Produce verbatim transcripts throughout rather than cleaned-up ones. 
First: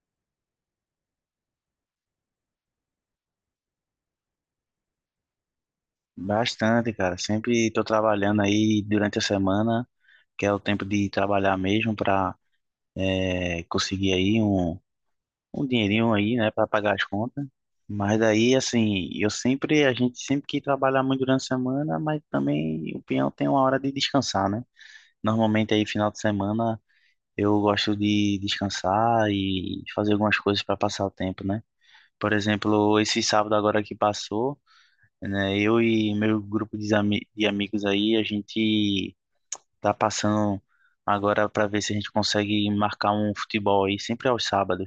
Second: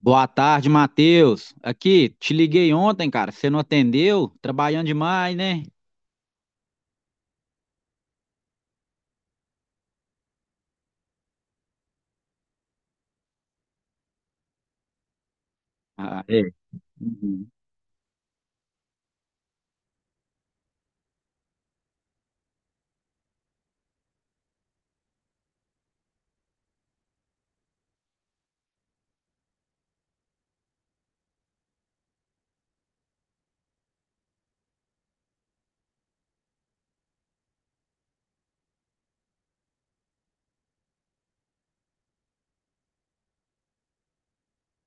Boa tarde, Matheus. Aqui, te liguei ontem, cara. Você não atendeu? Trabalhando demais, né? Bastante, cara. Sempre estou trabalhando aí durante a semana, que é o tempo de trabalhar mesmo para conseguir aí um, um dinheirinho Ah, aí, é. né, para pagar as contas. Uhum. Mas aí, assim, eu sempre, a gente sempre que trabalhar muito durante a semana, mas também o peão tem uma hora de descansar, né? Normalmente aí final de semana eu gosto de descansar e fazer algumas coisas para passar o tempo, né? Por exemplo, esse sábado agora que passou, né? Eu e meu grupo de, ami- de amigos aí, a gente tá passando agora para ver se a gente consegue marcar um futebol aí, sempre aos sábados,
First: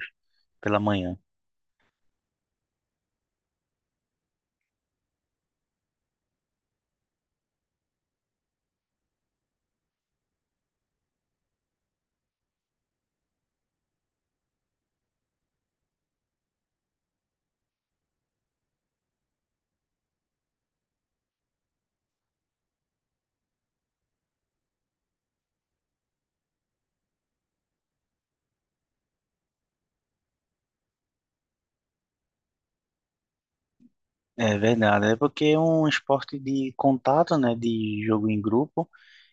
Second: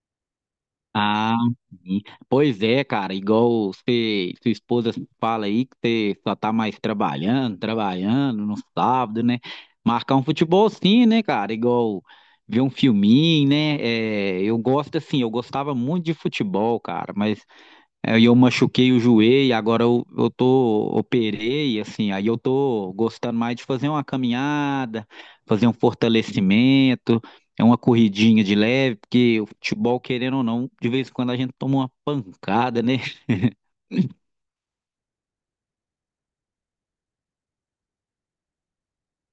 pela manhã. Ah, sim. Pois é, cara. Igual você, sua esposa fala aí que você só tá mais trabalhando, trabalhando no sábado, né? Marcar um futebol sim, né, cara? Igual ver um filminho, né? É, eu gosto assim, eu gostava muito de futebol, cara, mas aí eu machuquei o joelho, agora eu, eu tô, operei, assim, aí eu tô gostando mais de fazer uma caminhada, fazer um fortalecimento, é uma corridinha de leve, porque o futebol, querendo ou não, de vez em quando a gente toma uma pancada, né? É verdade, é porque é um esporte de contato, né, de jogo em grupo,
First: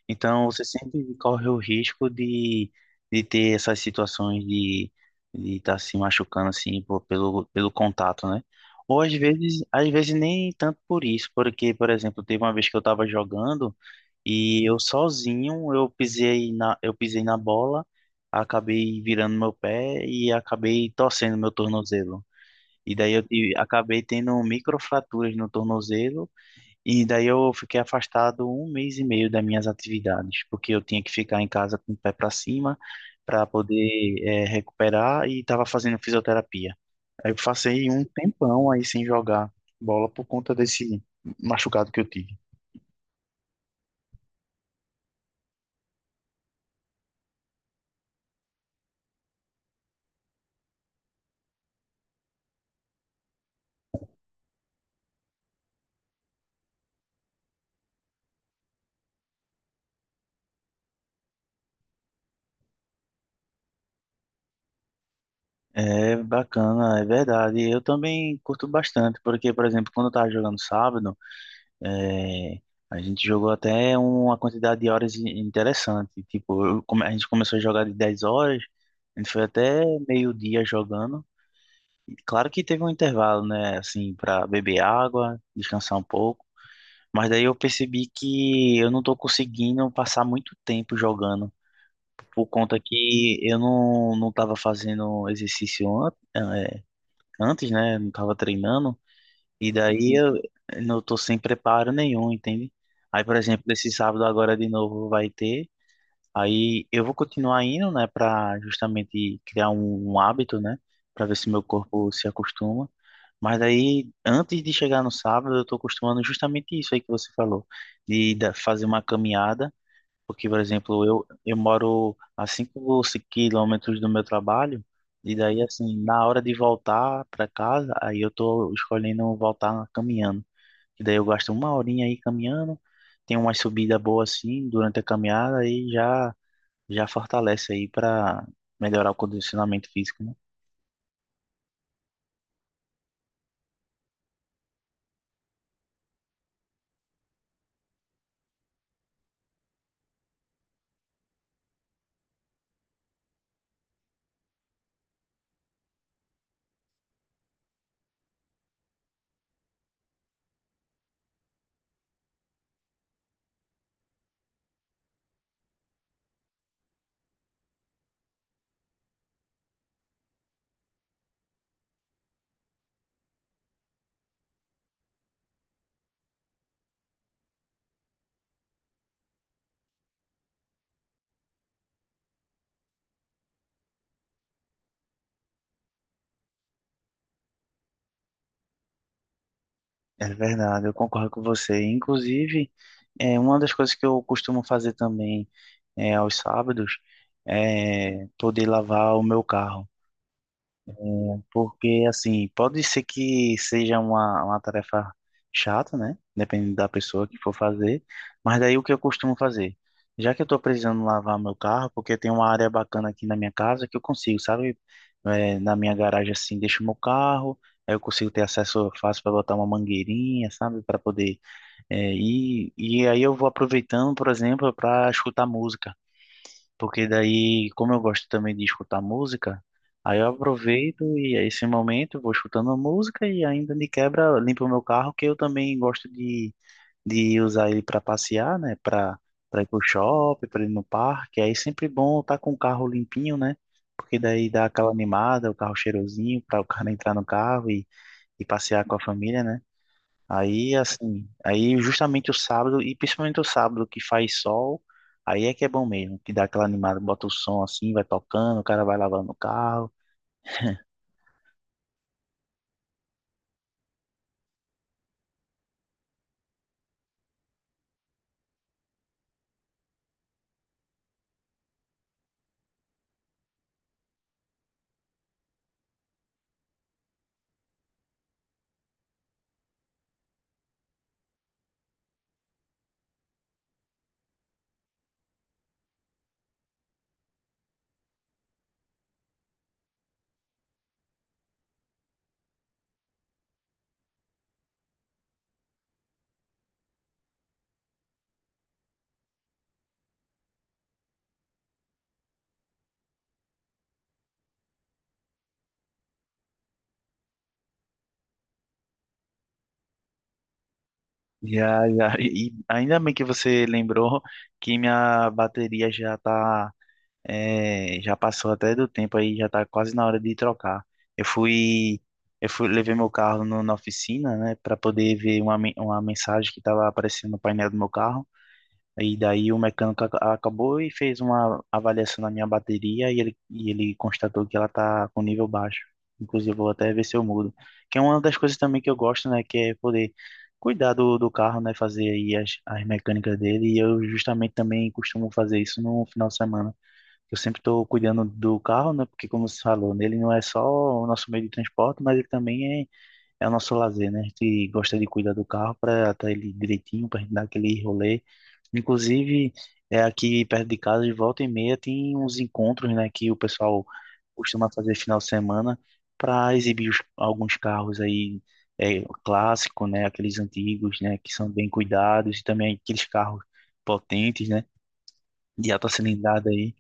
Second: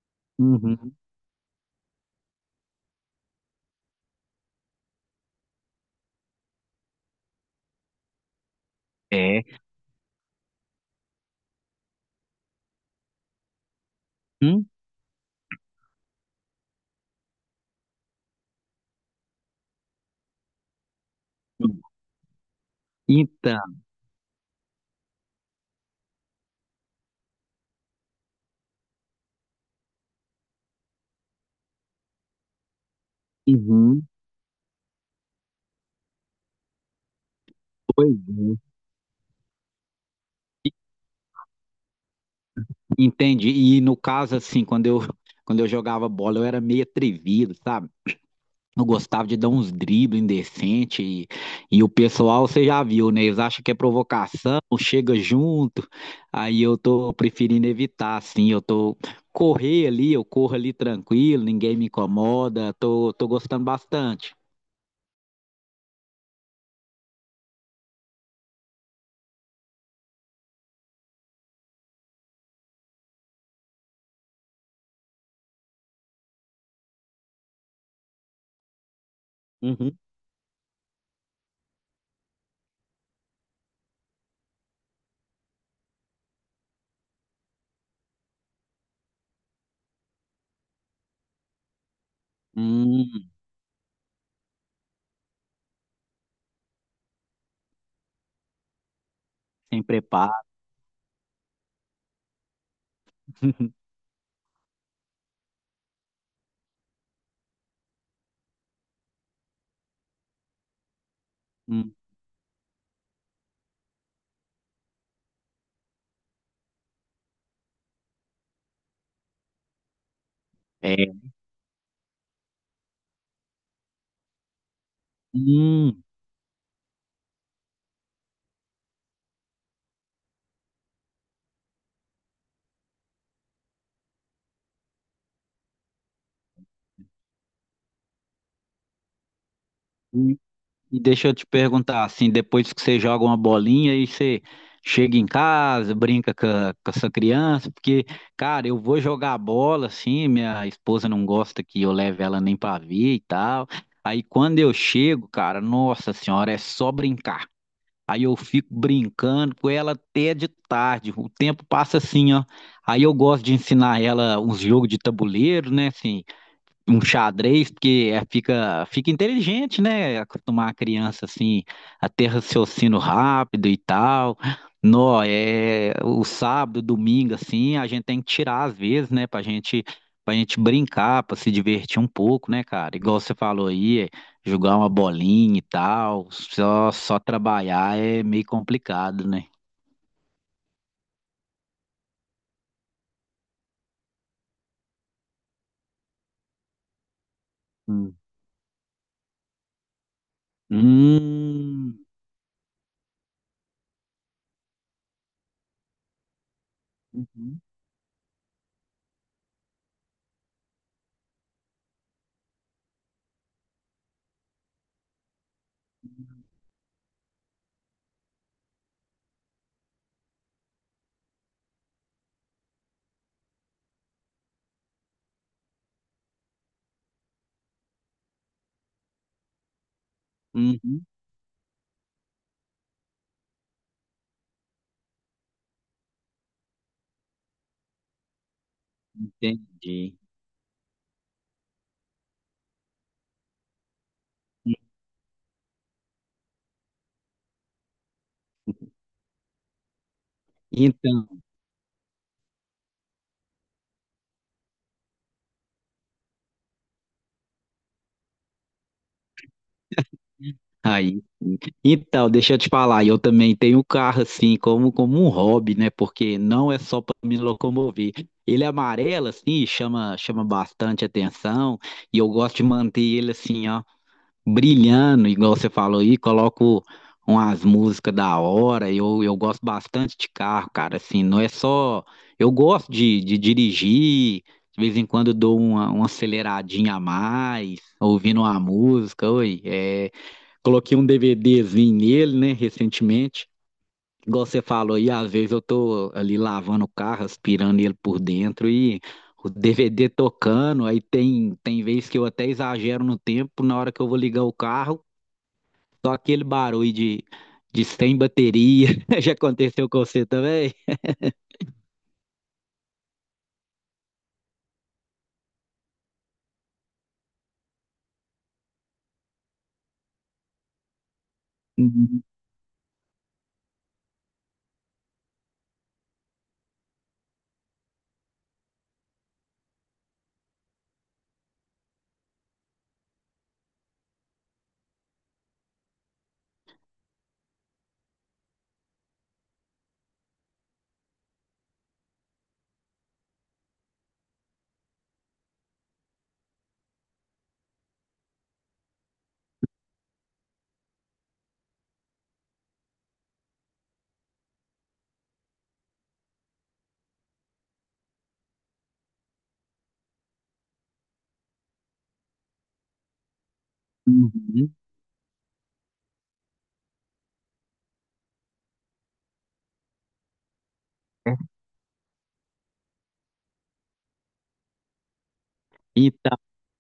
então você Uhum. sempre corre o risco de, de ter essas situações de de estar se machucando assim por- pelo pelo contato, né? Ou às É. vezes, às vezes nem tanto por isso, porque, por exemplo, teve uma vez que eu estava jogando. Hum? E eu sozinho, eu pisei na, eu pisei na bola, acabei virando meu pé e acabei torcendo meu tornozelo. E daí eu tive- Então, acabei tendo microfraturas no tornozelo, e daí eu fiquei afastado um mês e meio das minhas atividades, porque eu tinha que ficar em casa com o pé para cima para poder, uhum. eh, recuperar e estava fazendo fisioterapia. Aí eu passei um Pois é. tempão aí sem jogar bola por conta desse machucado que eu tive. Entendi. E no caso, assim, quando eu, quando eu jogava bola, eu era meio atrevido, sabe? Eu gostava de dar uns dribles indecentes e, e o pessoal, você já viu, né? Eles acham que é provocação, chega junto. Aí eu tô preferindo evitar, assim. Eu tô correr ali, eu corro ali tranquilo, ninguém me incomoda. Tô, tô gostando bastante. É bacana, é verdade. Eu também curto bastante, porque, por exemplo, quando eu estava jogando sábado, é, a gente jogou até uma quantidade de horas in- interessante. Tipo, eu come- a gente começou a jogar de dez horas, a gente foi até Uhum. meio-dia jogando. E claro que teve um intervalo, né, assim, para beber água, descansar um pouco. Mas daí eu percebi que eu não estou conseguindo passar muito tempo jogando, por conta Hum, que eu não, não estava fazendo exercício antes. antes, né? Não tava treinando. E sem daí preparo. eu não tô sem preparo nenhum, entende? Aí, por exemplo, esse sábado agora de novo vai ter. Aí eu vou continuar indo, né, pra justamente criar um, um hábito, né? Pra ver se meu Hum, corpo se acostuma. Mas aí, antes de chegar no sábado, eu tô acostumando justamente isso aí que você falou. De da- fazer uma caminhada. Porque, por exemplo, é. eu, eu moro a cinco ou seis quilômetros do meu trabalho, e daí, assim, Hum. na hora de voltar para casa, aí eu tô escolhendo voltar caminhando. E daí eu gasto uma horinha aí caminhando, tem uma subida boa assim durante a caminhada e já, já fortalece aí para melhorar o condicionamento físico, né? Hum. E deixa eu te perguntar, assim, depois que você joga uma bolinha e você chega em casa, brinca com a, com a sua criança, porque, cara, eu vou jogar bola, assim, minha esposa não gosta que eu leve ela nem pra ver e tal. Aí quando eu chego, cara, nossa senhora, é só brincar. Aí eu fico brincando com ela até de tarde, o tempo passa assim, ó. Aí eu gosto de ensinar ela uns jogos de tabuleiro, né, assim, um xadrez, porque é- fica, fica inteligente, né? Acostumar a criança assim a ter raciocínio rápido e tal. Nó, é o sábado, domingo, assim, a gente tem que tirar às vezes, né? Pra gente, pra gente brincar, pra se divertir um pouco, né, cara? Igual você falou aí, é, jogar uma bolinha e tal. Só, só trabalhar é meio complicado, né? É verdade, eu concordo com você. Inclusive, é uma das coisas que eu costumo fazer também é, aos sábados, Hum. é poder lavar o meu carro. Hum. Porque, assim, pode ser que seja uma, uma tarefa chata, né, dependendo da pessoa que for Uhum. fazer. Mas daí o que eu costumo fazer? Já que eu tô precisando lavar meu carro, porque tem uma área bacana aqui na minha casa que eu consigo, sabe? É, na minha garagem, assim, deixo meu carro, aí eu consigo ter acesso fácil para botar uma mangueirinha, sabe, para poder. É, e, e aí eu vou aproveitando, por exemplo, para escutar música. Porque daí, como eu gosto também de escutar música, aí eu aproveito Uhum. e é esse momento vou escutando a música e ainda de quebra limpo o meu carro, que eu também gosto de, de usar ele para passear, né? Para para ir pro Entendi. shopping, para ir no parque. Aí é sempre bom estar com o carro limpinho, né? Porque daí dá aquela animada, o carro cheirosinho, para o cara entrar no carro e, e passear com a família, né? Aí, assim, Então. aí justamente o sábado, e principalmente o sábado que faz sol, aí é que é bom mesmo, que dá aquela animada, bota o som assim, vai tocando, o cara vai lavando o carro. Aí, sim. Então, deixa eu te falar, eu também tenho um carro assim, como, como um hobby, né? Porque não é só para me locomover. Ele é amarelo, assim, chama, chama bastante atenção, e eu gosto de manter ele assim, ó, brilhando, igual você falou aí, coloco umas músicas da hora, eu, eu gosto bastante de carro, cara, assim, não é só. Eu gosto de, de dirigir, de vez em quando eu dou uma, uma aceleradinha a mais, ouvindo uma música, oi, é. Coloquei um DVDzinho nele, né, recentemente. Igual você falou aí, às vezes eu tô ali lavando o carro, aspirando ele por dentro e o D V D tocando. Aí tem, tem vezes que eu até exagero no tempo, na hora que eu vou ligar o carro, só aquele barulho de, de sem bateria. Já aconteceu com você também? Já, já, e e ainda bem que você lembrou que minha bateria já tá, é, já passou até do tempo aí, já tá quase na hora de trocar. Eu fui, Uhum. eu fui, levei meu carro no, na oficina, né, para poder ver uma, men- uma mensagem que tava aparecendo no painel do meu carro. E daí o mecânico ac- acabou e fez uma avaliação na minha bateria e ele, e ele constatou que ela tá com nível baixo. Inclusive, eu vou até ver se eu mudo, que é uma das coisas também que eu gosto, né, que é poder cuidar do, do carro, né? Fazer aí as, as mecânicas dele. E eu justamente também costumo fazer isso no final de semana. Eu sempre estou cuidando do carro, né? Porque como você falou, ele não é só o nosso meio de transporte, mas ele também é é o nosso lazer, né? A gente gosta de cuidar do carro para estar ele direitinho, para gente dar aquele rolê. Inclusive, é aqui perto de casa, de volta e meia, tem uns encontros, né, que o pessoal costuma Uhum. fazer final de semana para exibir os- alguns carros aí, é, clássicos, né, aqueles antigos, né, que são bem cuidados e também aqueles carros potentes, né, de alta Então, cilindrada aí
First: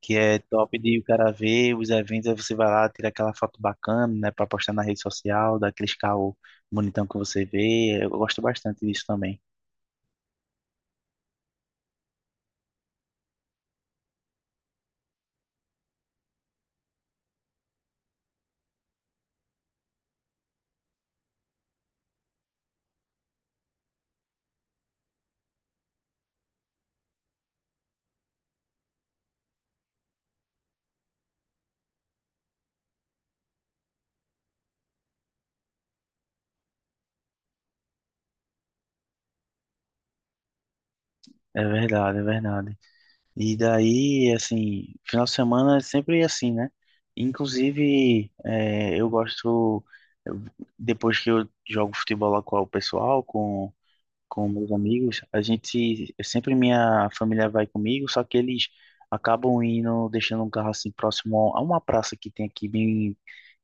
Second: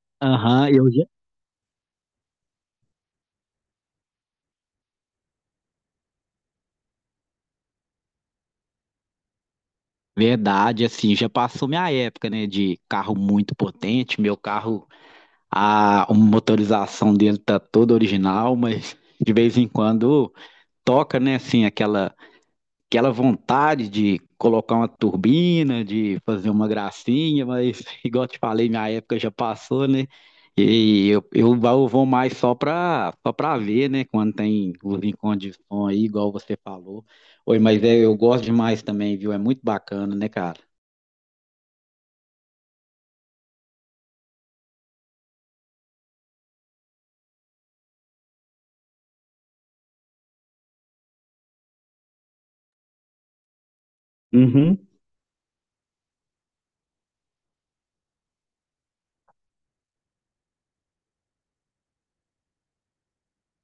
que é aham, top eu de já. o cara ver os eventos, aí você vai lá, tira aquela foto bacana, né, para postar na rede social, dá aqueles caô bonitão que você vê. Eu gosto bastante disso também. Verdade, assim, já passou minha época, né, de carro muito potente. Meu carro, a motorização dele tá toda original, mas de vez em quando toca, né, assim, aquela, aquela vontade de colocar uma turbina, de fazer uma gracinha, mas igual eu te falei, minha época já passou, né? E eu, eu eu vou mais só para só para ver, né? Quando tem os encontros de som aí, igual você falou. Oi, mas é, eu gosto demais também, viu? É muito bacana, né, cara? É verdade, é verdade. E daí, assim, final de semana é sempre assim, né? Inclusive, é, eu gosto, eu- depois que eu jogo futebol lá com o pessoal, com com meus Uhum. amigos, a gente sempre minha família vai comigo, só que eles acabam indo, deixando um carro assim próximo a uma praça que tem aqui bem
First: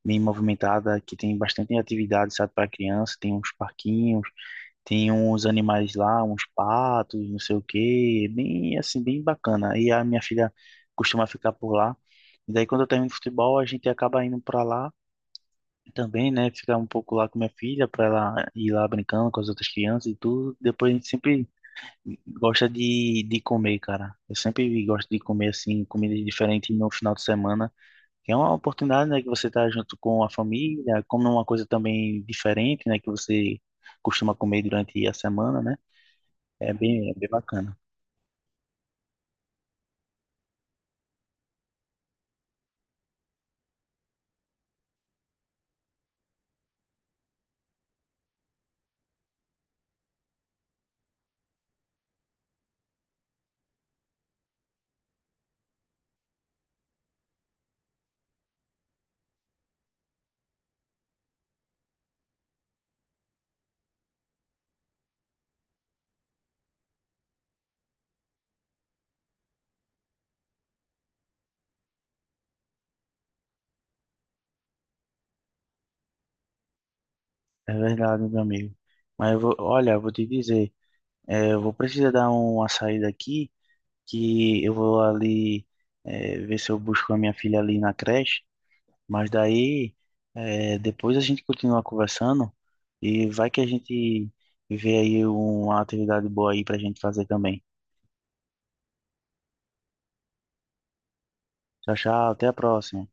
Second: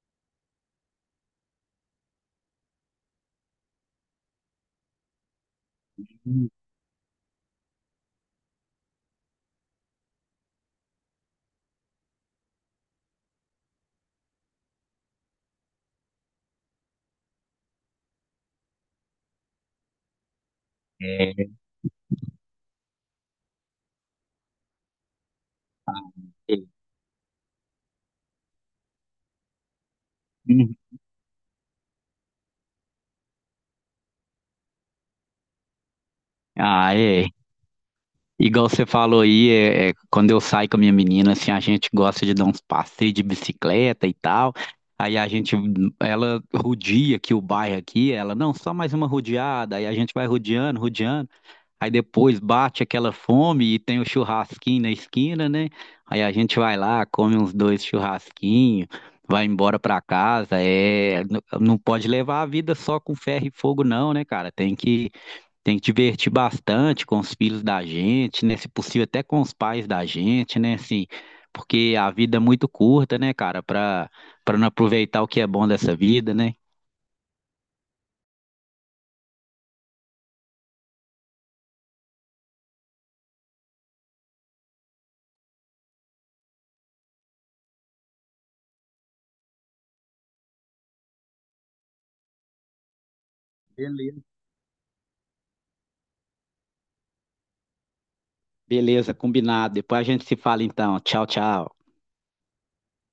bem movimentada, que tem bastante atividade, sabe, para criança, tem uns parquinhos, tem uns animais lá, uns patos, não sei o quê, bem assim, bem bacana. E a minha filha costuma ficar por lá. E daí quando eu termino futebol, a gente acaba indo para lá também, né, ficar um pouco lá com minha filha, para ela ir lá brincando com as outras crianças e tudo. Depois a gente É. sempre gosta de, de comer, cara. Eu sempre gosto de comer, assim, comidas diferentes no final de semana, que é uma oportunidade, né, que você tá junto com a Uhum. família, come uma coisa também diferente, né, que você costuma comer durante a semana, né? É Ah, bem, é é. bem bacana. Igual você falou aí, é, é, quando eu saio com a minha menina, assim, a gente gosta de dar uns passeios de bicicleta e tal. Aí a gente, ela rodia aqui o bairro aqui, ela, não, só mais uma rodeada. Aí a gente vai rodeando, rodeando. Aí depois bate aquela fome e tem o churrasquinho na esquina, né? Aí a gente vai lá, come uns dois churrasquinhos, vai embora pra casa. É, n- não pode levar a vida só com ferro e fogo, não, né, cara? Tem que tem que divertir bastante com os filhos da gente, né? Se possível, até com os pais da gente, né? Assim, porque a vida é muito curta, né, cara? Para para não aproveitar o que é bom dessa vida, né? É verdade, meu amigo. Mas eu vou, olha, eu vou te dizer, é, eu vou precisar dar uma saída aqui, que eu vou ali, é, ver se eu busco a minha filha ali na creche. Mas daí, eh, depois a gente continua conversando e vai que a Beleza. gente vê aí uma atividade boa aí pra gente fazer também. Beleza, combinado. Depois a gente se fala então. Tchau, tchau. Tchau, tchau, até a próxima.